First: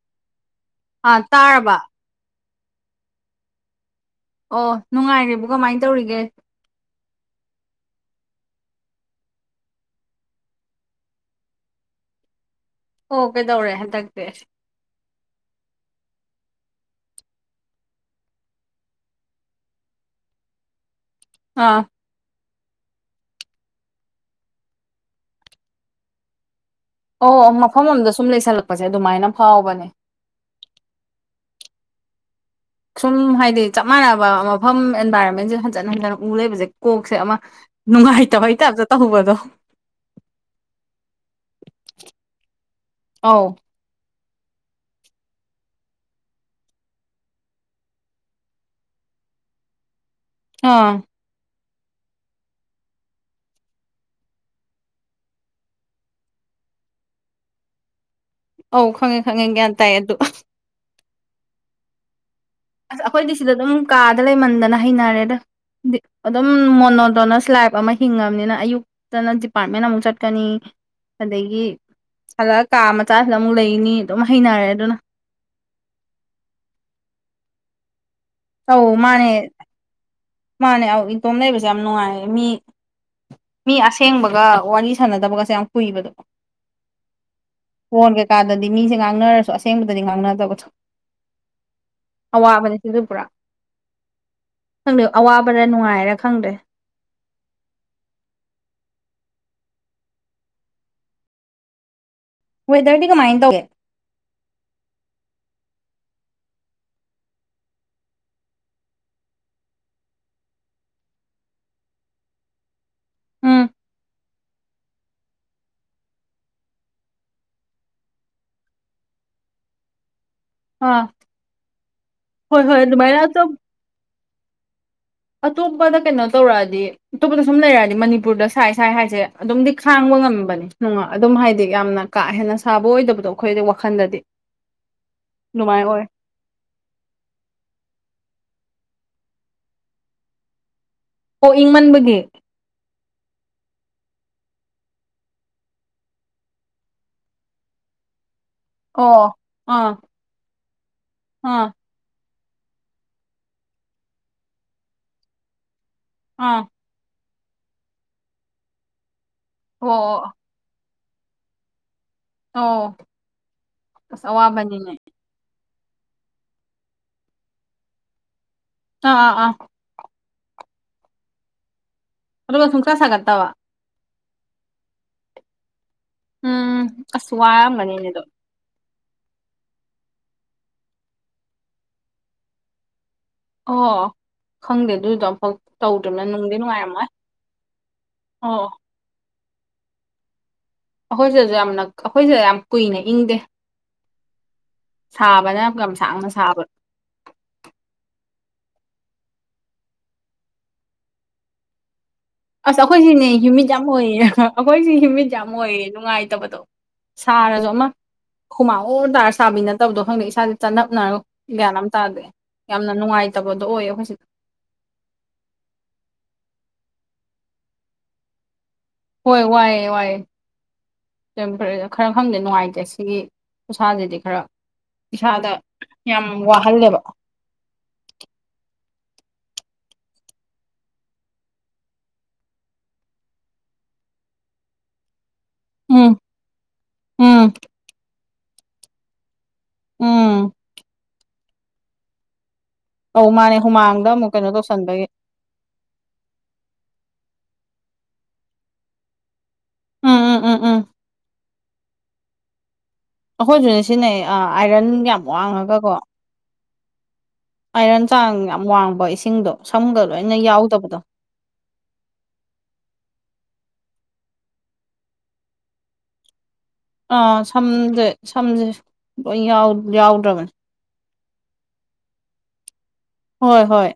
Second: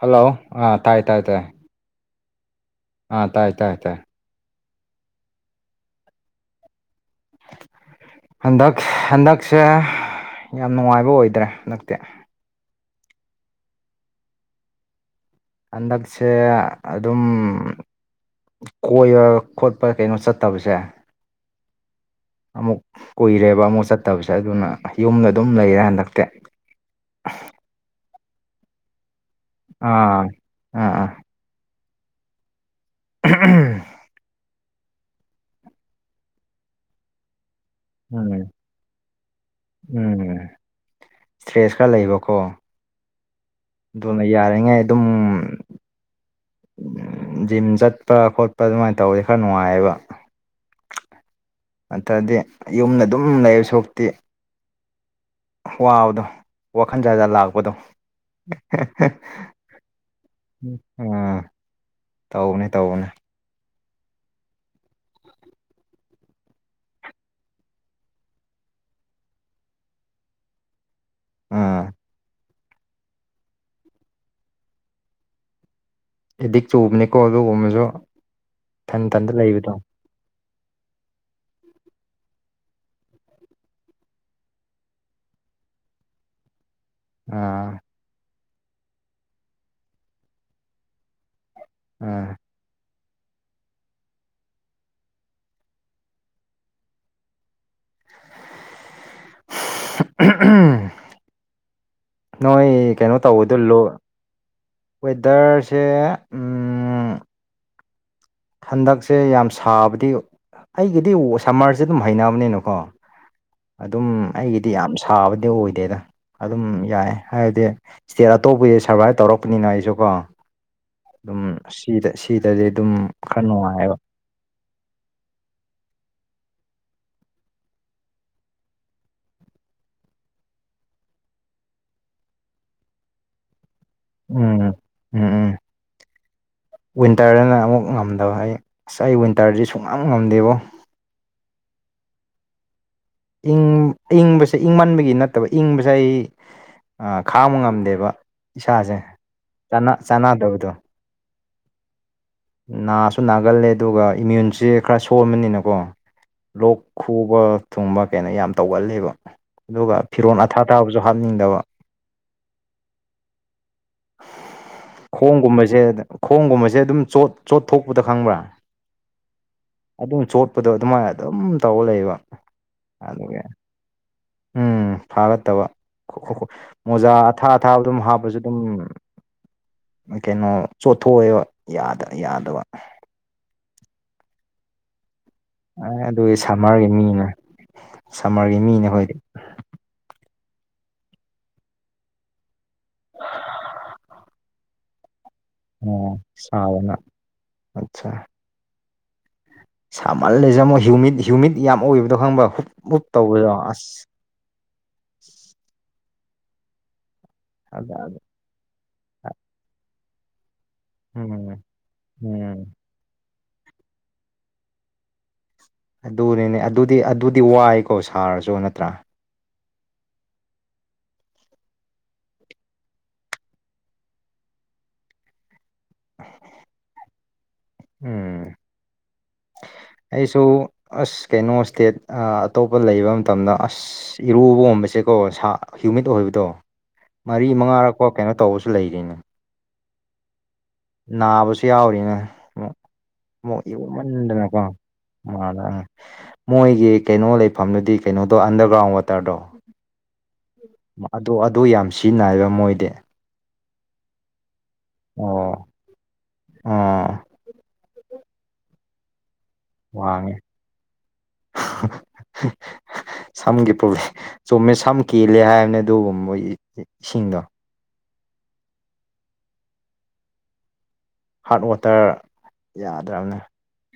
hello ꯑꯥ ꯇꯥꯏ ꯇꯥꯏ ꯇꯥꯏ ꯑꯥ ꯇꯥꯏ ꯇꯥꯏ ꯇꯥꯏ ꯑꯣ ꯅꯨꯡꯉꯥꯏꯔꯤꯕꯣ ꯀꯃꯥꯏꯅ ꯇꯧꯔꯤꯒꯦ ꯍꯟꯗꯛ ꯍꯟꯗꯛꯁꯦ ꯌꯥꯝ ꯅꯨꯡꯉꯥꯏꯕ ꯑꯣꯏꯗ꯭ꯔꯦ ꯍꯟꯗꯛꯇꯤ ꯑꯣ ꯀꯩꯗꯧꯔꯦ ꯍꯟꯗꯛꯇꯤ ꯍꯟꯗꯛꯁꯦ ꯑꯗꯨꯝ ꯀꯣꯏꯕ ꯈꯣꯠꯄ ꯀꯩꯅꯣ ꯆꯠꯇꯕꯁꯦ ꯑꯥ ꯑꯃꯨꯛ ꯀꯨꯏꯔꯦꯕ ꯑꯃꯨꯛ ꯆꯠꯇꯕꯁꯦ ꯑꯗꯨꯅ ꯌꯨꯝꯗ ꯑꯗꯨꯝ ꯂꯩꯔꯦꯕ ꯍꯟꯗꯛꯇꯤ ꯑꯣ ꯑꯣ ꯃꯐꯝ ꯑꯃꯝꯗ ꯁꯨꯝ ꯂꯩꯁꯜꯂꯛꯄꯁꯦ ꯑꯗꯨꯃꯥꯏꯅ ꯐꯥꯎꯕꯅꯦ ꯑꯥ ꯑꯥ ꯑꯥ ꯁꯨꯝ ꯍꯥꯏꯗꯤ ꯆꯞ ꯃꯥꯟꯅꯕ ꯃꯐꯝ ꯑꯦꯟꯚꯥꯏꯔꯣꯟꯃꯦꯟꯁꯦ ꯍꯟꯖꯟ ꯍꯟꯖꯟꯅ ꯎ ꯂꯩꯕꯁꯦ ꯀꯣꯛꯁꯦ ꯑꯃ ꯎꯝ ꯅꯨꯡꯉꯥꯏꯇꯕꯩ ꯇꯞꯇ ꯇꯧꯕꯗꯣ ꯎꯝ ꯏꯁꯇ꯭ꯔꯦꯁꯀꯔ ꯂꯩꯕꯀꯣ ꯑꯥꯎ ꯑꯗꯨꯅ ꯌꯥꯔꯤꯉꯩ ꯑꯗꯨꯝ ꯖꯤꯝ ꯆꯠꯄ ꯈꯣꯠꯄ ꯑꯗꯨꯃꯥꯏꯅ ꯇꯧꯔꯗꯤ ꯈꯔ ꯅꯨꯡꯉꯥꯏꯌꯦꯕ ꯑꯥ ꯅꯠꯇ꯭ꯔꯗꯤ ꯌꯨꯝꯗ ꯑꯗꯨꯝ ꯂꯩꯗꯨ ꯁꯔꯨꯛ ꯄꯨꯇꯤ ꯋꯥꯕꯗꯣ ꯋꯥꯈꯟ ꯖꯥꯠ ꯖꯥꯠ ꯂꯥꯛꯄꯗꯣ ꯑꯧ ꯈꯪꯉꯦ ꯈꯪꯉꯦ ꯒ꯭ꯌꯥꯟ ꯇꯥꯏ ꯑꯗꯨ ꯎꯝ ꯎꯝ ꯇꯧꯕꯅꯦ ꯑꯁ ꯇꯧꯕꯅꯦ ꯑꯩꯈꯣꯏꯗꯤ ꯁꯤꯗ ꯑꯗꯨꯝ ꯀꯥꯗ ꯂꯩꯃꯟꯗꯅ ꯍꯩꯅꯔꯦꯗ ꯗꯤ ꯑꯗꯨꯝ ꯃꯣꯅꯣꯗꯣꯅꯁ ꯂꯥꯏꯞ ꯑꯃ ꯍꯤꯡꯉꯕꯅꯤꯅ ꯑꯌꯨꯛ ꯇꯅ ꯗꯤꯄꯥꯔꯠꯃꯦꯟ ꯑꯃꯨꯛ ꯆꯠꯀꯅꯤ ꯑꯗꯒꯤ ꯎꯝ ꯁꯟꯂꯛ ꯑꯒ ꯀꯥ ꯃꯆꯥꯁꯤꯗ ꯑꯃꯨꯛ ꯂꯩꯅꯤ ꯑꯗꯨꯝ ꯍꯩꯅꯔꯦ ꯑꯗꯨꯅ ꯑꯦꯗꯤꯛ ꯆꯨꯕꯅꯤꯀꯣ ꯑꯗꯨꯒꯨꯝꯕꯁꯨ ꯇꯧ ꯏꯊꯟ ꯃꯥꯅꯦ ꯏꯊꯟꯇ ꯂꯩꯕꯗꯣ ꯃꯥꯅꯦ ꯏꯇꯣꯝ ꯂꯩꯕꯁꯦ ꯌꯥꯝ ꯅꯨꯡꯉꯥꯏꯌ ꯦꯃꯤ ꯃꯤ ꯑꯁꯦꯡꯕꯒ ꯋꯥꯔꯤ ꯁꯥꯟꯅꯗꯕꯒꯁꯦ ꯌꯥꯝ ꯀꯨꯏꯕꯗꯀꯣ ꯑꯥ ꯐꯣꯟ ꯀꯩꯀꯥꯗꯗꯤ ꯃꯤꯁꯦ ꯉꯥꯡꯅꯔꯁꯨ ꯑꯁꯦꯡꯕꯗꯗꯤ ꯉꯥꯡꯅꯗꯕꯗꯣ ꯑꯥ ꯑꯋꯥꯕꯅꯁꯤꯡꯗꯨ ꯄꯨꯔꯥ ꯈꯪꯗꯦ ꯑꯋꯥꯕꯗ ꯅꯨꯡꯉꯥꯏꯔ ꯈꯪꯗ꯭ꯔꯦ ꯅꯣꯏ ꯋꯦꯗꯔꯗꯤ ꯀꯩꯅꯣ ꯀꯃꯥꯏꯅ ꯇꯧꯗꯣꯏ ꯇꯧꯒꯦ ꯂꯨ ꯋꯦꯗꯔꯁꯦ ꯎꯝ ꯍꯟꯗꯛꯁꯦ ꯌꯥꯝ ꯁꯥꯕꯗꯤ ꯑꯩꯒꯤꯗꯤ ꯁꯝꯃꯔꯁꯦ ꯑꯗꯨꯝ ꯍꯩꯅꯕꯅꯤꯅꯀꯣ ꯎꯝ ꯑꯗꯨꯝ ꯑꯩꯒꯤꯗꯤ ꯌꯥꯝ ꯁꯥꯕꯗꯤ ꯑꯣꯏꯗꯦꯗ ꯑꯗꯨꯝ ꯌꯥꯏ ꯍꯥꯏꯗꯤ ꯁꯤꯌꯥꯔ ꯇꯧꯕꯤꯌꯨ ꯁꯔꯕꯥꯏꯞ ꯇꯧꯔꯛꯄꯅꯤꯅ ꯑꯩꯁꯨ ꯀꯣ ꯑꯥ ꯑꯗꯨꯝ ꯁꯤꯗ ꯍꯣꯏ ꯁꯤꯗꯗꯤ ꯍꯣꯏ ꯑꯗꯨꯝ ꯑꯗꯨꯃꯥꯏꯅ ꯈꯔ ꯑꯇꯣꯞ ꯅꯨꯡꯉꯥꯏꯕ ꯑꯇꯣꯞꯄꯗ ꯀꯩꯅꯣ ꯇꯧꯔꯛꯑꯗꯤ ꯑꯇꯣꯞꯄꯗ ꯁꯨꯝ ꯂꯩꯔꯛꯑꯗꯤ ꯃꯅꯤꯄꯨꯔꯗ ꯁꯥꯏ ꯁꯥꯏ ꯍꯥꯏꯁꯦ ꯑꯗꯨꯝꯗꯤ ꯈꯥꯡꯕ ꯉꯝꯕꯅꯤ ꯅꯨꯡ ꯑꯗꯨꯝ ꯍꯥꯏꯗꯤ ꯌꯥꯝꯅ ꯀꯥ ꯍꯦꯟꯅ ꯁꯥꯕ ꯑꯣꯏꯗꯕꯗꯣ ꯑꯩꯈꯣꯏꯗꯤ ꯋꯥꯈꯜꯗꯗꯤ ꯎꯝ ꯎꯝ ꯎꯝ ꯅꯨꯡꯉꯥꯏ ꯑꯣꯏ ꯋꯤꯟꯇꯔꯗꯅ ꯑꯃꯨꯛ ꯉꯝꯗꯕ ꯍꯥꯏ ꯉꯁꯥꯏ ꯋꯤꯟꯇꯔꯗꯤ ꯁꯨꯡꯉꯝ ꯉꯝꯗꯦꯕꯣ ꯑꯣ ꯏꯪꯃꯟꯕꯒꯤ ꯏꯪꯕꯁꯦ ꯏꯪꯃꯟꯕꯒꯤ ꯅꯠꯇꯕ ꯏꯪꯕꯁꯦ ꯑꯩ ꯈꯥꯡꯕ ꯉꯝꯗꯦꯕ ꯏꯁꯥꯁꯦ ꯑꯣ ꯑꯥ ꯆꯥꯟꯅꯗꯕꯗꯣ ꯑꯥ ꯅꯥꯁꯨ ꯅꯥꯒꯜꯂꯦ ꯑꯗꯨꯒ ꯏꯃ꯭ꯌꯨꯟꯁꯦ ꯈꯔ ꯁꯣꯟꯕꯅꯤꯅꯀꯣ ꯑꯥ ꯂꯣꯛ ꯈꯨꯕ ꯊꯨꯡꯕ ꯀꯩꯅꯣ ꯌꯥꯝ ꯇꯧꯒꯂꯦꯕ ꯑꯣ ꯑꯗꯨꯒ ꯑꯣ ꯐꯤꯔꯣꯟꯜ ꯑꯊꯥ ꯇꯥꯕꯁꯨ ꯍꯥꯞꯅꯤꯡꯗꯕ ꯑꯧ ꯑꯁ ꯑꯋꯥꯕꯅꯤꯅꯦ ꯈꯣꯡꯒꯨꯝꯕꯁꯦ ꯈꯣꯡꯒꯨꯝꯕꯁꯦ ꯑꯗꯨꯝ ꯆꯣꯠ ꯆꯣꯠ ꯊꯣꯛꯄꯗ ꯈꯪꯕ꯭ꯔꯥ ꯑ ꯑꯥ ꯑꯥ ꯑꯗꯨꯝ ꯆꯣꯠꯄꯗꯣ ꯑꯗꯨꯃꯥꯏꯅ ꯑꯗꯨꯝ ꯇꯧꯔ ꯂꯩꯕ ꯑꯗꯨꯒ ꯁꯨꯡꯁꯥ ꯑꯗꯨꯒꯤ ꯁꯥꯒꯠꯇꯕ ꯎꯝ ꯐꯥꯒꯠꯇꯕ ꯎꯝ ꯃꯣꯖꯥ ꯑꯁ ꯑꯊꯥ ꯑꯊꯥꯕ ꯑꯗꯨꯝ ꯋꯥꯔꯝꯒꯅꯤꯅꯦ ꯑꯗꯣ ꯍꯥꯞꯄꯁꯨ ꯑꯗꯨꯝ ꯀꯩꯅꯣ ꯆꯣꯠꯊꯣꯛꯑꯦꯕ ꯌꯥꯗꯕ ꯑꯣ ꯈꯪꯗꯦ ꯑꯗꯨꯗꯤ ꯗꯝꯐꯧ ꯑꯦ ꯑꯗꯨꯒꯤ ꯁꯝꯃꯔꯒꯤ ꯃꯤꯅꯦ ꯁꯝꯃꯔꯒꯤ ꯑꯣ ꯃꯤꯅꯦꯈꯣꯏꯗꯤ ꯑꯩꯈꯣꯏꯁꯤꯗꯖꯨ ꯌꯥꯝꯅ ꯑꯩꯈꯣꯏꯁꯤꯗ ꯌꯥꯝ ꯀꯨꯏꯅ ꯏꯪꯗꯦ ꯁꯥꯕꯅ ꯌꯥꯝ ꯒꯝ ꯁꯥꯡꯅ ꯁꯥꯕ ꯑꯆꯥ ꯁꯥꯃꯜꯂꯦꯖꯦ ꯃꯣꯏ ꯍ꯭ꯌꯨꯃꯤꯠ ꯍ꯭ꯌꯨꯃꯤꯠ ꯌꯥꯝ ꯑꯣꯏꯕꯗꯣ ꯈꯪꯕ꯭ꯔꯣ ꯑꯁ ꯑꯩꯈꯣꯏꯁꯤꯅꯦ ꯍ꯭ꯨꯃꯤꯠ ꯌꯥꯝ ꯑꯣꯏꯌꯦ ꯑꯩꯈꯣꯏꯁꯤ ꯍꯤꯨꯃꯤꯠ ꯌꯥꯝ ꯑꯣꯏꯌꯦ ꯅꯨꯡꯉꯥꯏꯇꯕꯗꯣ ꯁꯥꯔꯁꯨ ꯑꯃ ꯈꯨꯃꯥꯡ ꯑꯣꯏꯔ ꯇꯥꯔ ꯁꯥꯕꯤ ꯅꯠꯇꯕꯗꯣ ꯈꯪꯗꯦ ꯏꯁꯥꯥꯁ ꯆꯠꯅ ꯅꯣ ꯎꯝ ꯒ꯭ꯌꯥꯟ ꯑꯃ ꯇꯥꯗꯦ ꯎꯝ ꯌꯥꯝꯅ ꯅꯨꯡꯉꯥꯏꯇꯕꯗꯣ ꯑꯣꯏꯌꯦ ꯑꯩꯈꯣꯏ ꯁꯤꯗ ꯑꯗꯨꯅꯤꯅꯦ ꯑꯗꯨꯗꯤ ꯑꯗꯨꯗꯤ ꯋꯥꯏꯀꯣ ꯁꯥꯔꯁꯨ ꯅꯠꯇ꯭ꯔꯥ ꯍꯣꯏ ꯋꯥꯏꯑꯦ ꯋꯥꯑꯦ ꯈꯔ ꯈꯪꯗꯦ ꯅꯨꯡꯉꯥꯏꯇꯦ ꯁꯤꯒꯤ ꯎꯁꯥꯁꯤꯗꯤ ꯈꯔ ꯏꯁꯥꯗ ꯌꯥꯝ ꯋꯥꯍꯜꯂꯦꯕ ꯎꯝ ꯑꯩꯁꯨ ꯑꯁ ꯀꯩꯅꯣ ꯏꯁꯇꯦꯠ ꯑꯇꯣꯞꯄ ꯂꯩꯕ ꯃꯇꯝꯗ ꯑꯁ ꯑ ꯏꯔꯨꯕꯒꯨꯝꯕꯁꯦꯀꯣ ꯁꯥ ꯍ꯭ꯌꯨꯃꯤꯠ ꯎꯝ ꯑꯣꯏꯕꯗꯣ ꯃꯔꯤ ꯎꯝ ꯃꯉꯥꯔꯛꯐꯧ ꯀꯩꯅꯣ ꯇꯧꯕꯁꯨ ꯂꯩꯔꯤꯅꯦ ꯎꯝ ꯅꯥꯕꯁꯨ ꯌꯥꯎꯔꯤꯅꯦ ꯑꯧ ꯃꯥꯅꯦ ꯍꯨꯃꯥꯡꯗ ꯑꯃꯨꯛ ꯀꯩꯅꯣ ꯇꯧꯁꯟꯕꯒꯤ ꯃꯥꯗꯪ ꯃꯣꯏꯒꯤ ꯀꯩꯅꯣ ꯂꯩꯐꯝꯗꯨꯗꯤ ꯀꯩꯅꯣꯗꯣ ꯑꯟꯗꯔꯒ꯭ꯔꯥꯎꯟ ꯋꯥꯇꯔꯗꯣ ꯎꯝ ꯎꯝ ꯎꯝ ꯎꯝ ꯑꯗꯨ ꯑꯗꯨ ꯌꯥꯝ ꯁꯤꯖꯤꯟꯅꯩꯕ ꯃꯣꯏꯗꯤ ꯑꯩꯈꯣꯏꯁꯨꯅꯦ ꯁꯤꯟꯅꯩ ꯑꯥꯏꯔꯟ ꯌꯥꯝ ꯋꯥꯡꯉꯒ ꯀꯣ ꯑꯥ ꯑꯥꯏꯔꯟ ꯆꯥꯡ ꯌꯥꯝ ꯋꯥꯡꯕ ꯏꯁꯤꯡꯗꯣ ꯁꯝꯒ ꯋꯥꯡꯉꯦ ꯂꯣꯏꯅ ꯌꯥꯎꯗꯕꯗꯣ [unintelligible] ꯁꯝꯒꯤ ꯄ꯭ꯔꯣꯕ꯭ꯂꯦꯝ ꯆꯨꯝꯃꯦ ꯁꯝ ꯀꯦꯜꯂꯦ ꯍꯥꯏꯕꯅꯦ ꯑꯗꯨꯒꯕ ꯃꯣꯏꯒꯤ ꯑꯥ ꯁꯝꯖꯦ ꯁꯝꯖꯦ ꯂꯣꯏ ꯌꯥꯎ ꯌꯥꯎꯗ꯭ꯔꯕꯅꯦ ꯍꯥꯔꯠ ꯋꯥꯇꯔ ꯌꯥꯗ꯭ꯔꯕꯅꯦ ꯍꯣꯏ ꯍꯣꯏ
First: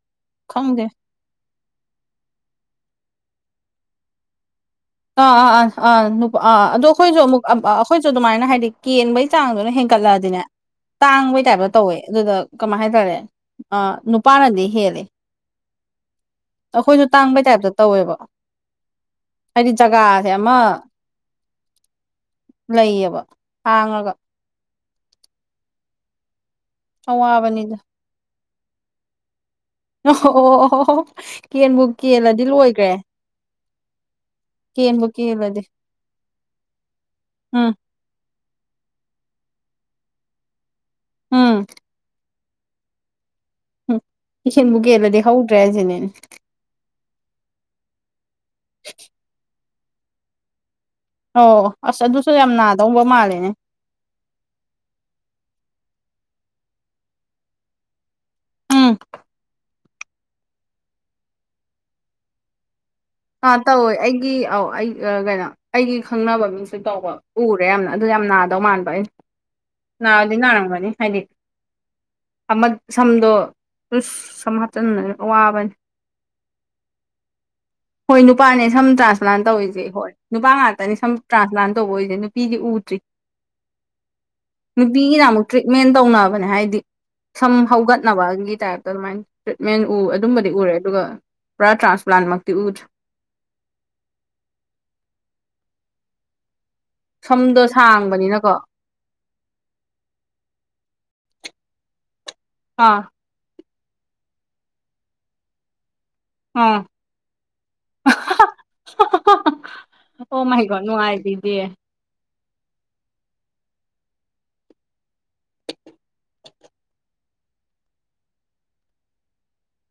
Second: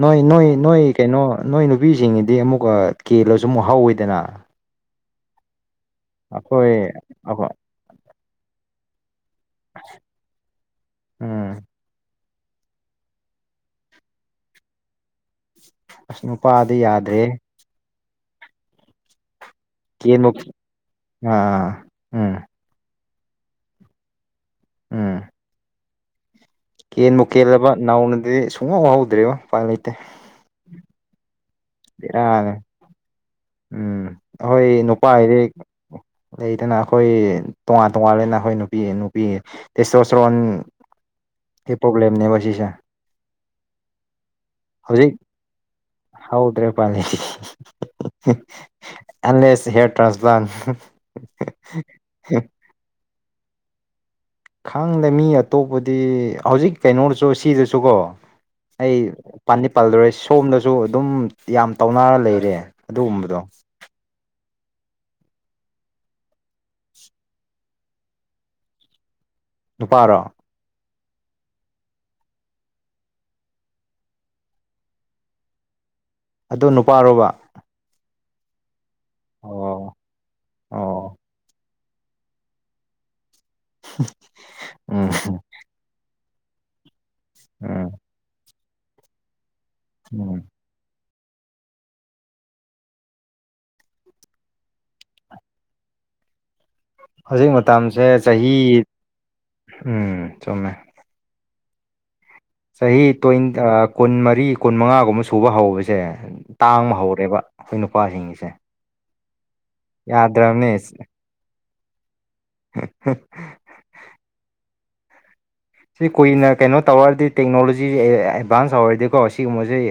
ꯅꯣꯏ ꯅꯣꯏ ꯈꯪꯗꯦ ꯅꯣꯏ ꯀꯩꯅꯣ ꯅꯣꯏ ꯅꯨꯄꯤꯁꯤꯡꯒꯤꯗꯤ ꯑꯃꯨꯛꯀ ꯀꯦꯜꯂꯁꯨ ꯑꯃꯨꯛ ꯍꯧꯋꯤꯗꯅ ꯑꯥ ꯑꯥ ꯑꯥ ꯑꯥ ꯅꯨꯄ ꯑꯥ ꯑꯩꯈꯣꯏ ꯑꯗꯣ ꯑꯩꯈꯣꯏꯁꯨ ꯑꯃꯨꯛ ꯑꯩꯈꯣꯏ ꯑꯝ ꯑꯥ ꯑꯩꯈꯣꯏꯁꯨ ꯑꯗꯨꯃꯥꯏꯅ ꯍꯥꯏꯗꯤ ꯀꯦꯟꯕꯩ ꯆꯥꯡꯗꯨꯅ ꯍꯦꯟꯒꯠꯂꯛꯑꯗꯤꯅꯦ ꯇꯥꯡꯕꯩ ꯎꯝ ꯇꯥꯏꯞꯇ ꯇꯧꯋꯦ ꯑꯗꯨꯗ ꯀꯃꯥꯏ ꯍꯥꯏꯇꯥꯔꯦ ꯑ ꯅꯨꯄꯥꯅꯗꯤ ꯍꯦꯜꯂꯦ ꯑꯁ ꯅꯨꯄꯥꯗꯤ ꯑꯩꯈꯣꯏꯖꯨ ꯌꯥꯗ꯭ꯔꯦ ꯇꯥꯡꯕꯩ ꯇꯥꯏꯞꯇ ꯇꯧꯋꯦꯕ ꯍꯥꯏꯗꯤ ꯀꯦꯟꯕ ꯖꯒꯥꯁꯦ ꯑꯃ ꯑꯥ ꯎꯝ ꯂꯩꯌꯦꯕ ꯍꯥꯡꯉꯒ ꯎꯝ ꯀꯦꯟꯕꯨꯨ ꯀꯦꯜꯂꯕ ꯑꯋꯥꯕꯅꯤꯗ ꯅꯥꯎꯅꯗꯤ ꯁꯨꯡ ꯍꯧ ꯍꯧꯗ꯭ꯔꯦꯉꯣ ꯎꯄꯥꯟ ꯂꯩꯇꯦ ꯑꯣ ꯑꯣ ꯑꯣ ꯀꯦꯟꯕꯨ ꯀꯦꯜꯂꯗꯤ ꯕꯦꯔꯥꯅꯦ ꯂꯣꯏꯒ꯭ꯔꯦ ꯎꯝ ꯑꯩꯈꯣꯏ ꯅꯨꯄꯥꯢꯗꯤ ꯂꯩꯗꯅ ꯑꯩꯈꯣꯏ ꯎꯝ ꯇꯣꯉꯥꯟ ꯇꯣꯉꯜ ꯂꯩꯅ ꯑꯩꯈꯣꯏ ꯅꯨꯄꯤ ꯅꯨꯄꯤ ꯎꯝ ꯇꯦꯁꯇꯣꯁꯇꯦꯔꯣꯟꯒꯤ ꯄ꯭ꯔꯣꯕ꯭ꯂꯦꯝꯅꯦꯕ ꯁꯤꯁꯦ ꯎꯝ ꯏꯁꯤꯟ ꯀꯦꯜꯂꯗꯤ ꯍꯧꯗ꯭ꯔꯦ ꯍꯥꯏꯖꯤꯅꯤꯅꯦ ꯍꯥꯎꯗ꯭ꯔꯦ ꯎꯄꯥꯢ ꯂꯩꯇꯦ unless the hair transplant ꯑꯣ ꯑꯁ ꯑꯗꯨꯁꯨ ꯌꯥꯝ ꯅꯥꯗꯧꯕ ꯃꯥꯜꯂꯦꯅꯦ ꯈꯪꯗꯦ ꯃꯤ ꯑꯇꯣꯞꯄꯗꯤ ꯍꯧꯖꯤꯛ ꯀꯩꯅꯣꯗꯁꯨ ꯁꯤꯖꯁꯨꯀꯣ ꯎꯝ ꯑꯩ ꯄꯟꯗꯤ ꯄꯜꯂꯔꯣꯏ ꯁꯣꯝꯗꯁꯨ ꯑꯗꯨꯝ ꯌꯥꯝ ꯇꯧꯅꯔ ꯂꯩꯔꯦ ꯑꯗꯨꯒꯨꯝꯕ [unintelligible] ꯇꯧꯋꯦ ꯑꯩꯒꯤ ꯑꯧ ꯑꯩ ꯀꯩꯅꯣ ꯑꯩꯒꯤ ꯈꯪꯅꯕ ꯃꯤꯡꯁꯨ ꯇꯧꯕ ꯎꯔꯦ ꯌꯥꯝꯅ ꯑꯗꯨ ꯌꯥꯝ ꯅꯥꯗꯧ ꯃꯥꯥꯟ ꯕ ꯅꯨꯄꯥꯔꯣ ꯅꯥꯗꯤ ꯅꯥꯔꯝꯒꯅꯤ ꯍꯥꯏꯗꯤ ꯁꯝꯗꯣ ꯁꯝ ꯍꯥꯆꯟꯕꯅꯤꯅ ꯑꯋꯥꯕꯅꯤ ꯑꯗꯨ ꯅꯨꯄꯥꯔꯣꯕ ꯍꯣꯏ ꯅꯨꯄꯥꯅꯦ ꯁꯝ ꯇ꯭ꯔꯥꯟꯁꯄ꯭ꯂꯥꯟ ꯑꯣ ꯇꯧꯋꯤꯖꯦ ꯍꯣꯏ ꯅꯨꯄꯥ ꯉꯥꯛꯇꯅꯦ ꯁꯝ ꯑꯣ ꯇ꯭ꯔꯥꯟꯁꯄ꯭ꯂꯥꯟ ꯇꯧꯕ ꯎꯢꯖ ꯅꯨꯄꯤꯗꯤ ꯎꯗ꯭ꯔꯤ ꯎꯝ ꯅꯨꯄꯤꯒꯤꯅꯃꯨꯛ ꯇ꯭ꯔꯤꯟꯠ ꯃꯦꯟ ꯇꯧꯅꯕꯅꯦ ꯍꯥꯏꯗꯤ ꯁꯝ ꯎꯝ ꯍꯧꯒꯠꯅꯕꯒꯤ ꯇꯥꯏꯞꯇ ꯑꯗꯨꯃꯥꯏ ꯇ꯭ꯔꯤꯠꯃꯦꯟ ꯎ ꯎꯝ ꯑꯗꯨꯝꯕꯗꯤ ꯎꯔꯦ ꯑꯗꯨꯒ ꯄꯨꯔꯥ ꯇ꯭ꯔꯥꯟꯁꯄ꯭ꯂꯥꯟꯃꯛꯇꯤ ꯎꯗ꯭ꯔꯤ ꯍꯧꯖꯤꯛ ꯁꯝꯗꯣ ꯃꯇꯝꯁꯦ ꯁꯥꯡꯕꯅꯤꯅꯀꯣ ꯆꯍꯤ ꯎꯝ ꯆꯨꯝꯃꯦ ꯑꯥ ꯆꯍꯤ ꯇꯣꯢꯟ ꯀꯨꯟꯃꯔꯤ ꯀꯨꯟꯃꯉꯥꯒꯨꯝꯕ ꯁꯨꯕ ꯍꯧꯕꯁꯦ ꯑꯥ ꯇꯥꯡꯕ ꯍꯧꯔꯦꯕ ꯑꯩꯈꯣꯏ ꯅꯨꯄꯥꯁꯤꯡꯁꯦ ꯑꯣ ꯃꯥꯢ ꯒꯣꯠ ꯅꯨꯡꯉꯥꯏꯕꯤꯗꯤꯌꯦ [unintelligible] ꯁꯤ ꯀꯨꯏꯅ ꯀꯩꯅꯣ ꯇꯧꯔꯗꯤ ꯇꯦꯛꯅꯣꯂꯣꯖꯤ ꯑꯦꯗꯚꯥꯟꯁ ꯍꯧꯔꯗꯤꯀꯣ ꯁꯤꯒꯨꯝꯕꯖꯦ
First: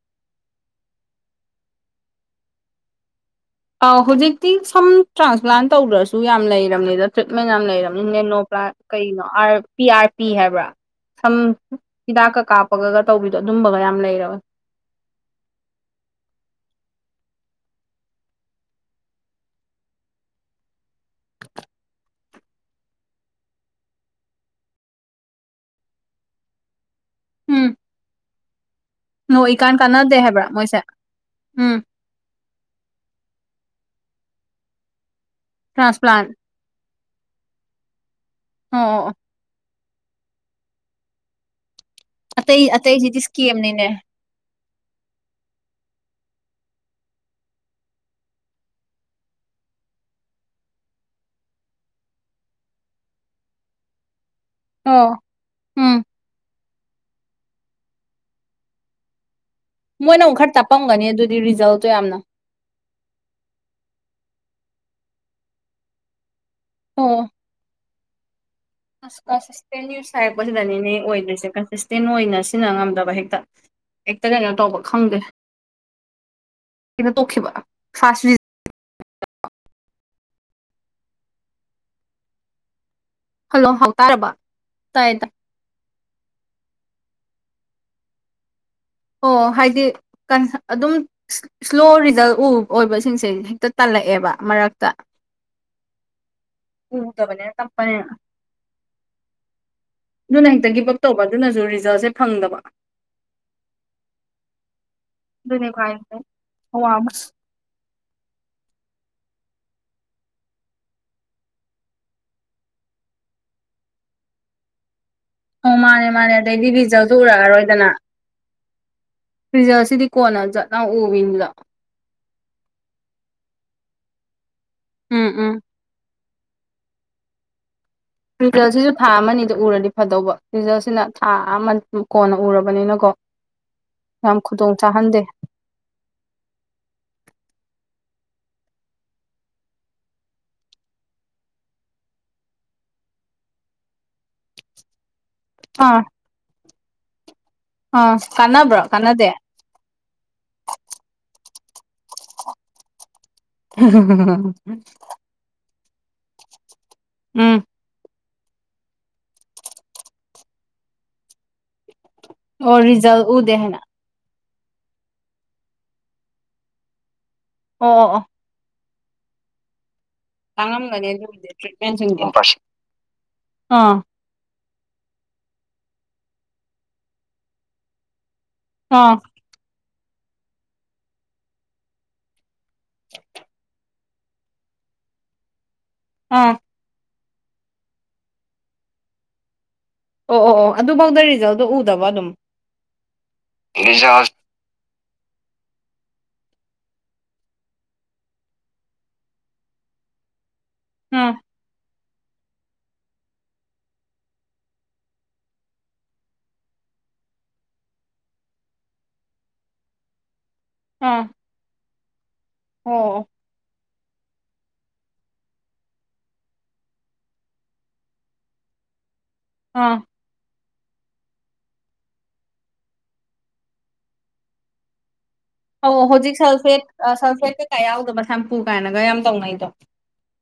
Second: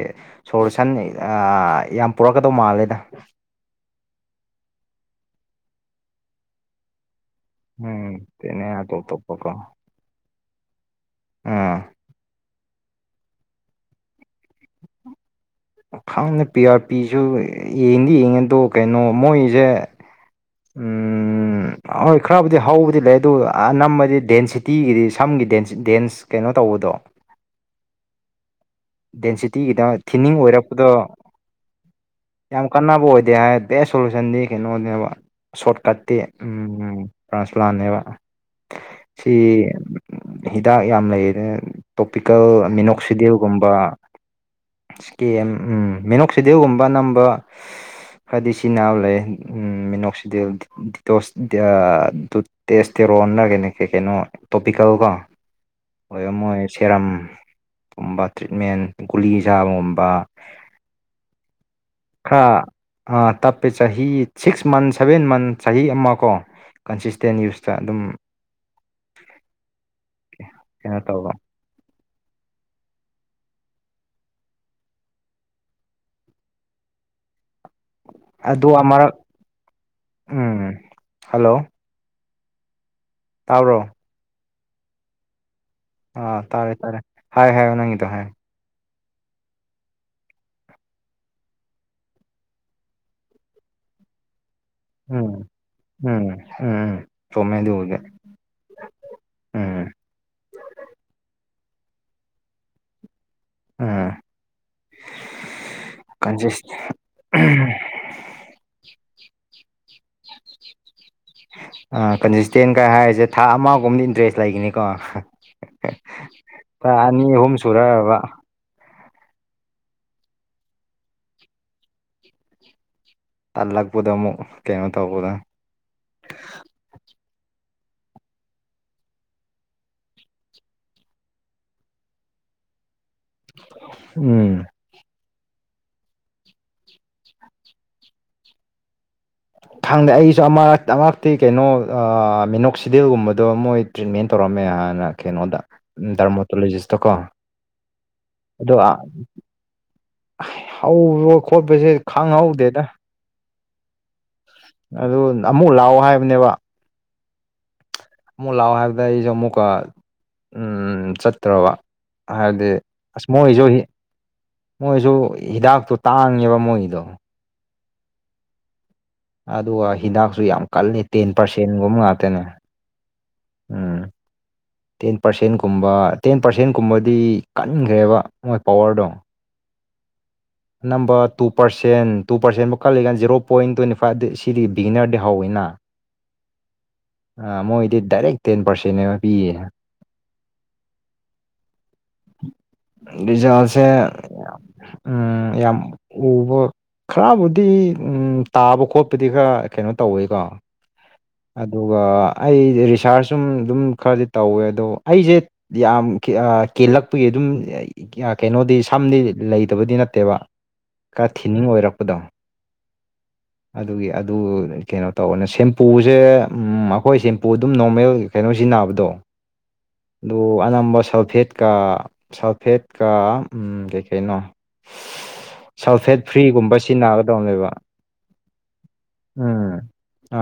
ꯁꯣꯂꯨꯁꯟ ꯑꯥ ꯌꯥꯝ ꯄꯨꯔꯛꯀꯗꯧ ꯃꯥꯜꯂꯦꯗ ꯑꯥ ꯍꯨꯖꯤꯛꯇꯤ ꯁꯝ ꯇ꯭ꯔꯥꯟꯁꯄ꯭ꯂꯥꯟ ꯇꯧꯗ꯭ꯔꯁꯨ ꯌꯥꯝ ꯂꯩꯔꯝꯅꯤꯗ ꯇ꯭ꯔꯤꯠꯃꯦꯟ ꯌꯥꯝ ꯂꯩꯔꯝꯅꯤ ꯎꯝ ꯅꯦꯅꯣ ꯄ꯭ꯂꯥ ꯑꯗꯨꯅꯦ ꯑꯇꯣꯞ ꯀꯩꯅꯣ ꯑꯇꯣꯞꯄꯀꯣ ꯄꯤ ꯑꯥꯔ ꯄꯤ ꯍꯥꯏꯕ꯭ꯔꯥ ꯁꯝ ꯎꯝ ꯍꯤꯗꯥꯛꯀ ꯀꯥꯞꯄꯒꯒ ꯇꯧꯕꯤꯗꯣ ꯑꯗꯨꯝꯕꯒ ꯌꯥꯝ ꯂꯩꯔꯕꯅꯦ ꯈꯥꯡꯅꯦ ꯄꯤ ꯑꯥꯔ ꯄꯤꯖꯨ ꯌꯦꯡꯗꯤ ꯌꯦꯡꯉꯦ ꯑꯗꯣ ꯀꯩꯅꯣ ꯃꯣꯏꯖꯦ ꯎꯝ ꯎꯝ ꯍꯣꯏ ꯈꯔꯕꯨꯗꯤ ꯍꯧꯕꯗꯤ ꯂꯩ ꯑꯗꯨ ꯑꯅꯝꯕꯗꯤ ꯗꯦꯟꯁꯤꯇꯤꯒꯤꯗꯤ ꯁꯝꯒꯤ ꯗꯦꯟꯁ ꯀꯩꯅꯣ ꯇꯧꯕꯗꯣ ꯎꯝ ꯅꯣ ꯏꯀꯥꯟ ꯗꯦꯟꯁꯤꯇꯤꯒꯤꯗ ꯀꯥꯟꯅꯗꯦ ꯊꯤꯅꯤꯡ ꯍꯥꯏꯕ꯭ꯔꯥ ꯃꯣꯏꯁꯦ ꯑꯣꯏꯔꯛꯄꯗꯣ ꯎꯝ ꯌꯥꯝ ꯀꯥꯟꯅꯕ ꯑꯣꯏꯗꯦ ꯍꯥꯏ ꯕꯦꯁ ꯁꯣꯂꯨꯁꯟꯗꯤ ꯀꯩꯅꯣꯅꯦꯕ ꯁꯣꯔꯠꯀꯠꯇꯤ ꯇ꯭ꯔꯥꯟꯁꯄ꯭ꯂꯥꯟ ꯎꯝ ꯇ꯭ꯔꯥꯟꯁꯄ꯭ꯂꯥꯟꯅꯦꯕ ꯑꯣ ꯑꯣ ꯑꯣ ꯁꯤ ꯍꯤꯗꯥꯛ ꯌꯥꯝ ꯂꯩꯗꯅ ꯑꯇꯩ ꯇꯣꯄꯤꯀꯦꯜ ꯑꯇꯩꯁꯤꯗꯤ ꯃꯤꯅꯣꯛꯁꯤꯗꯤꯜ ꯏꯁꯀꯦꯝꯅꯤꯅꯦ ꯁꯀꯦꯝ ꯃꯤꯅꯣꯛꯁꯤꯗꯤꯜꯒꯨꯝꯕ ꯑꯅꯝꯕ ꯐꯗꯤ ꯁꯤ ꯅꯥꯎ ꯂꯩ ꯎꯝ ꯃꯤꯅꯣꯛꯁꯤꯗꯤ ꯗꯤꯇꯣꯁ ꯑꯥ ꯇꯦꯁ ꯇꯦꯔꯣꯅꯔꯒꯦꯅꯤ ꯀꯩ ꯀꯩꯅꯣ ꯇꯣꯄꯤꯀꯦꯜ ꯑꯣ ꯀꯣ ꯎꯝ ꯑꯣꯏ ꯃꯣꯏ ꯁꯦꯔꯝ ꯀꯨꯝꯕ ꯇ꯭ꯔꯤꯠꯃꯦꯟ ꯒꯨꯂꯤ ꯆꯥꯕ ꯃꯣꯏꯅ ꯑꯃꯨꯛ ꯈꯔ ꯇꯥꯛꯄꯝꯒꯅꯤ ꯑꯗꯨꯗꯤ ꯔꯤꯖꯜꯇꯣ ꯌꯥꯝꯅ ꯍꯥꯥ ꯥ ꯇꯞꯄꯦ ꯆꯍꯤ ꯁꯤꯛꯁ ꯃꯟ ꯁꯚꯦꯟ ꯃꯟ ꯆꯍꯤ ꯑꯃ ꯀꯣ ꯑꯣ ꯀꯟꯁꯤꯁꯇꯦꯟ ꯌꯨꯁꯇ ꯑꯗꯨꯝ ꯑꯁ ꯀꯟꯁꯤꯁꯇꯦꯟ ꯌꯨꯁ ꯍꯥꯏꯔꯛꯄꯗꯅꯤꯅꯦ ꯀꯩꯅꯣ ꯇꯧꯕ ꯑꯣꯏꯗ꯭ꯔꯤꯁꯦ ꯀꯟꯐꯨꯖ ꯇꯦꯟ ꯑꯣꯏꯅ ꯁꯤꯖꯤꯟꯅ ꯉꯝꯗꯕ ꯍꯦꯛꯇ ꯍꯦꯛꯇ ꯀꯩꯅꯣ ꯇꯧꯕ ꯈꯪꯗꯦ ꯍꯦꯛꯇ ꯇꯣꯛꯈꯤꯕ ꯊꯥ ꯁꯨꯖꯤꯟ ꯑꯗꯣ ꯑꯃꯔꯛ ꯎꯝ ꯍꯜꯂꯣ ꯍꯜꯂꯣ ꯇꯥꯕ꯭ꯔꯣ ꯍꯥꯎ ꯇꯔꯔꯕ ꯇꯥꯏ ꯇꯥꯢ ꯑꯥ ꯇꯥꯔꯦ ꯇꯥꯔꯦ ꯍꯥꯏ ꯍꯥꯏꯌꯣ ꯅꯪꯒꯤꯗꯣ ꯍꯥꯏ ꯑꯣ ꯍꯥꯏꯗꯤ ꯀꯟ ꯑꯗꯨꯝ ꯏꯁ꯭ꯂꯣ ꯔꯤꯖꯜ ꯑꯣꯏꯕꯁꯤꯡꯁꯦ ꯍꯦꯛꯇ ꯇꯜꯂꯛꯑꯦꯕ ꯃꯔꯛ ꯎꯝ ꯎꯝ ꯎꯝ ꯎꯝ ꯎꯗꯕꯅꯤꯅ ꯆꯨꯃꯦ ꯑꯗꯨꯕꯨꯗꯤ ꯇꯞꯄꯅꯤꯅ ꯎꯝꯝ ꯑꯗꯨꯅ ꯍꯦꯛꯇ ꯒꯤꯞ ꯑꯞ ꯇꯧꯕ ꯑꯗꯨꯅꯁꯨ ꯔꯤꯖꯜꯁꯦ ꯐꯪꯗꯕ ꯎꯝ ꯑꯗꯨꯅꯤ ꯈ꯭ꯋꯥꯏ ꯀꯟꯁꯤꯁ ꯑꯋꯥꯕꯁꯨ ꯑꯥ ꯀꯟꯁꯤꯁꯇꯦꯟꯒ ꯍꯥꯏꯔꯤꯁꯦ ꯊꯥ ꯑꯃꯒꯨꯝꯕꯗꯤ ꯏꯟꯇꯔꯦꯁ ꯂꯩꯒꯅꯤꯀꯣ ꯑꯣ ꯃꯥꯅꯦ ꯃꯥꯅꯦ ꯑꯗꯩꯗꯤ ꯊꯥ ꯔꯤꯖꯜꯁꯨ ꯑꯅꯤ ꯑꯍꯨꯝ ꯁꯨꯔꯕ ꯔꯤꯖꯔ ꯁꯤꯗꯤ ꯀꯣꯟꯅꯥ ꯖꯠ ꯂꯥꯎ ꯎꯕꯤꯅꯤꯗꯣ ꯇꯜꯂꯛꯄꯗꯣ ꯑꯃꯨꯛ ꯀꯩꯅꯣ ꯎꯝ ꯇꯧꯕꯗꯣ ꯎꯝ ꯔꯤꯖꯜꯁꯤꯁꯨ ꯊꯥ ꯑꯃꯅꯤꯗ ꯎꯔꯗꯤ ꯐꯗꯧꯕ ꯔꯤꯖꯜꯁꯤꯅ ꯊꯥ ꯑꯃ ꯀꯣꯟꯅ ꯎꯔꯕꯅꯤꯅꯀꯣ ꯌꯥꯝ ꯎꯝ ꯈꯨꯗꯣꯡ ꯆꯥꯍꯟꯗꯦ ꯈꯪꯗꯦ ꯑꯩꯁꯨ ꯑꯃ ꯑꯃꯛꯇꯤ ꯀꯩꯅꯣ ꯃꯦꯅꯣꯛꯁꯤꯗꯦꯜꯒꯨꯝꯕꯗꯣ ꯃꯣꯏ ꯇ꯭ꯔꯤꯠꯃꯦꯟ ꯇꯧꯔꯝꯃꯦ ꯍꯥꯟꯅ ꯀꯩꯅꯣꯗ ꯑꯥ ꯗꯔꯃꯣꯇꯣꯂꯣꯖꯤꯁꯇꯣꯀꯣ ꯑꯥ ꯑꯗꯣ ꯀꯥꯟꯅꯕ꯭ꯔꯣ ꯀꯥꯟꯅꯗꯦ ꯍꯧꯔꯣ ꯈꯣꯠꯄꯁꯦ ꯈꯥꯡꯍꯧꯗꯦꯗ [unintelligible] ꯑꯗꯨ ꯑꯃꯨꯛ ꯂꯥꯛꯑꯣ ꯍꯥꯏꯕꯅꯦꯕ ꯎꯝ ꯑꯃꯨꯛ ꯂꯥꯛꯑꯣ ꯍꯥꯏꯕꯗ ꯑꯩꯁꯨ ꯑꯃꯨꯛꯀ ꯎꯝ ꯆꯠꯇ꯭ꯔꯕ ꯍꯥꯏꯕꯗꯤ ꯑꯣ ꯔꯤꯖꯜ ꯑꯁ ꯎꯗꯦ ꯃꯣꯏꯁꯨ ꯍꯥꯏꯅ ꯃꯣꯏꯁꯨ ꯍꯤꯗꯥꯛꯇꯣ ꯇꯥꯡꯉꯦꯕ ꯃꯣꯏꯒꯤꯗꯣ ꯑꯣ ꯑꯣ ꯑꯣ ꯑꯗꯨꯒ ꯍꯤꯗꯥꯛꯁꯨ ꯌꯥꯝ ꯀꯜꯂꯤ ꯇꯥꯡꯉꯝꯒꯅꯤ ꯇꯦꯟ ꯑꯗꯨꯕꯨꯗꯤ ꯄꯥꯔꯁꯦꯟꯒꯨꯝꯕ ꯇ꯭ꯔꯤꯠꯃꯦꯟꯁꯤꯡꯗꯣ ꯉꯥꯛꯇꯅꯦ ꯑꯥ ꯎꯝ ꯇꯦꯟ ꯄꯥꯔꯁꯦꯟꯒꯨꯝꯕ ꯇꯦꯟ ꯄꯥꯔꯁꯦꯟꯀꯨꯝꯕꯗꯤ ꯀꯟꯈ꯭ꯔꯦꯕ ꯃꯣꯏ ꯄꯋꯥꯔꯗꯣ ꯑꯥ ꯅꯝꯕ ꯇꯨ ꯄꯔꯁꯦꯟ ꯇꯨ ꯄꯔꯁꯦꯟ ꯕꯥꯎ ꯀꯜꯂꯤꯀꯥꯟ ꯖꯤꯔꯣ ꯄꯣꯏꯟ ꯇ꯭ꯋꯦꯟꯇꯤ ꯐ ꯁꯤꯗꯤ ꯕꯤꯒꯤꯅꯔꯗꯩ ꯍꯧꯋꯤꯅ ꯎꯝ ꯑ ꯃꯣꯏꯗꯤ ꯗꯥꯏꯔꯦꯛ ꯇꯦꯟ ꯄꯥꯔꯁꯦꯟꯕ ꯄꯤꯌꯦ ꯑꯣ ꯑꯣ ꯑꯣ ꯑꯗꯨꯐꯥꯎꯗ ꯔꯤꯖꯜꯇꯣ ꯎꯗꯕ ꯑꯗꯨꯝ ꯔꯤꯖꯜꯁꯦ ꯎꯝ ꯌꯥꯝ ꯎꯕ ꯈꯔꯕꯨꯗꯤ ꯇꯥꯕ ꯈꯣꯠꯄꯗꯤ ꯈꯔ ꯀꯩꯅꯣ ꯇꯧꯋꯦꯀꯣ ꯑꯥ ꯑꯗꯨꯒ ꯑꯩ ꯔꯤꯁꯥꯔꯁ ꯁꯨꯝ ꯑꯗꯨꯝ ꯈꯔꯗꯤ ꯇꯧꯋꯦ ꯑꯗꯣ ꯑꯩꯁꯦ ꯌꯥꯝ ꯀꯦꯜꯂꯛꯄꯒꯤ ꯑꯗꯨꯝ ꯀꯩꯅꯣꯗꯤ ꯁꯝꯗꯤ ꯂꯩ ꯇꯕꯗꯤ ꯅꯠꯇꯦꯕ ꯑꯥ ꯈꯔ ꯊꯤꯟ ꯑꯣꯏꯔꯛꯄꯗꯣ ꯑꯣ ꯑꯗꯨꯒꯤ ꯑꯗꯨ ꯀꯩꯅꯣ ꯇꯧꯕꯅꯦ ꯁꯦꯝꯄꯨꯁꯦ ꯑꯩꯈꯣꯏ ꯁꯦꯝꯄꯨ ꯑꯗꯨꯝ ꯅꯣꯔꯃꯦꯜ ꯀꯩꯅꯣ ꯁꯤꯖꯤꯟꯅꯕꯗꯣ ꯎꯝ ꯑꯗꯨ ꯑꯅꯝꯕ ꯁꯜꯐꯦꯠꯀ ꯁꯜꯐꯦꯠꯀ ꯀꯩꯀꯩꯅꯣ ꯑꯧ ꯁꯜꯐꯦꯠ ꯍꯧꯖꯤꯛ ꯐ꯭ꯔꯤꯒꯨꯝꯕ ꯁꯜꯐꯦꯠ ꯁꯜꯐꯦꯠ ꯁꯤꯖꯤꯟꯅꯒꯗꯕꯅꯦꯕ ꯀꯩꯀꯥ ꯌꯥꯎꯗꯕ ꯁꯝꯄꯨ ꯀꯥꯏꯅꯒ ꯌꯥꯝ ꯇꯧꯅꯩꯗꯣ ꯎꯝ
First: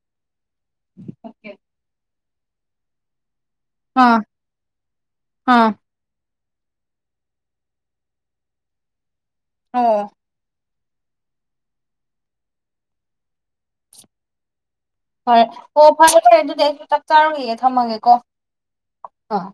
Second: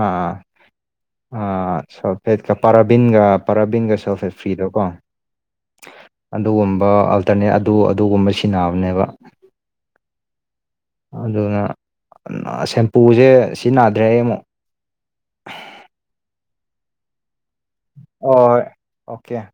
ꯑꯥ ꯑ ꯁꯣꯐꯦꯠꯀ ꯄꯔꯕꯤꯟꯒ ꯄꯔꯥꯕꯤꯟꯒ ꯑꯥ ꯁꯣꯐꯦ ꯐ꯭ꯔꯤꯗꯣ ꯀꯣ ꯑꯥ ꯑꯗꯨꯒꯨꯝꯕ ꯑꯜꯇꯔꯅꯦꯠ ꯑꯗꯨ ꯑꯗꯨꯒꯨꯝꯕ ꯁꯤꯟꯅꯕꯅꯦꯕ ꯑꯣ ꯑꯗꯨꯅ ꯁꯦꯝꯄꯨꯁꯦ ꯁꯤꯖꯤꯟꯅꯗ꯭ꯔꯦ ꯑꯩ ꯑꯃꯨꯛ ꯐꯔꯦ ꯑꯣ ꯐꯔꯦ ꯐꯔꯦ ꯑꯗꯨꯗꯤ ꯑꯩꯁꯨ ꯆꯥꯛ ꯆꯥꯔꯨꯒꯒꯦ ꯊꯝꯃꯒꯦꯀꯣ ꯍꯣꯏ ꯑꯣꯀꯦ ꯑꯥ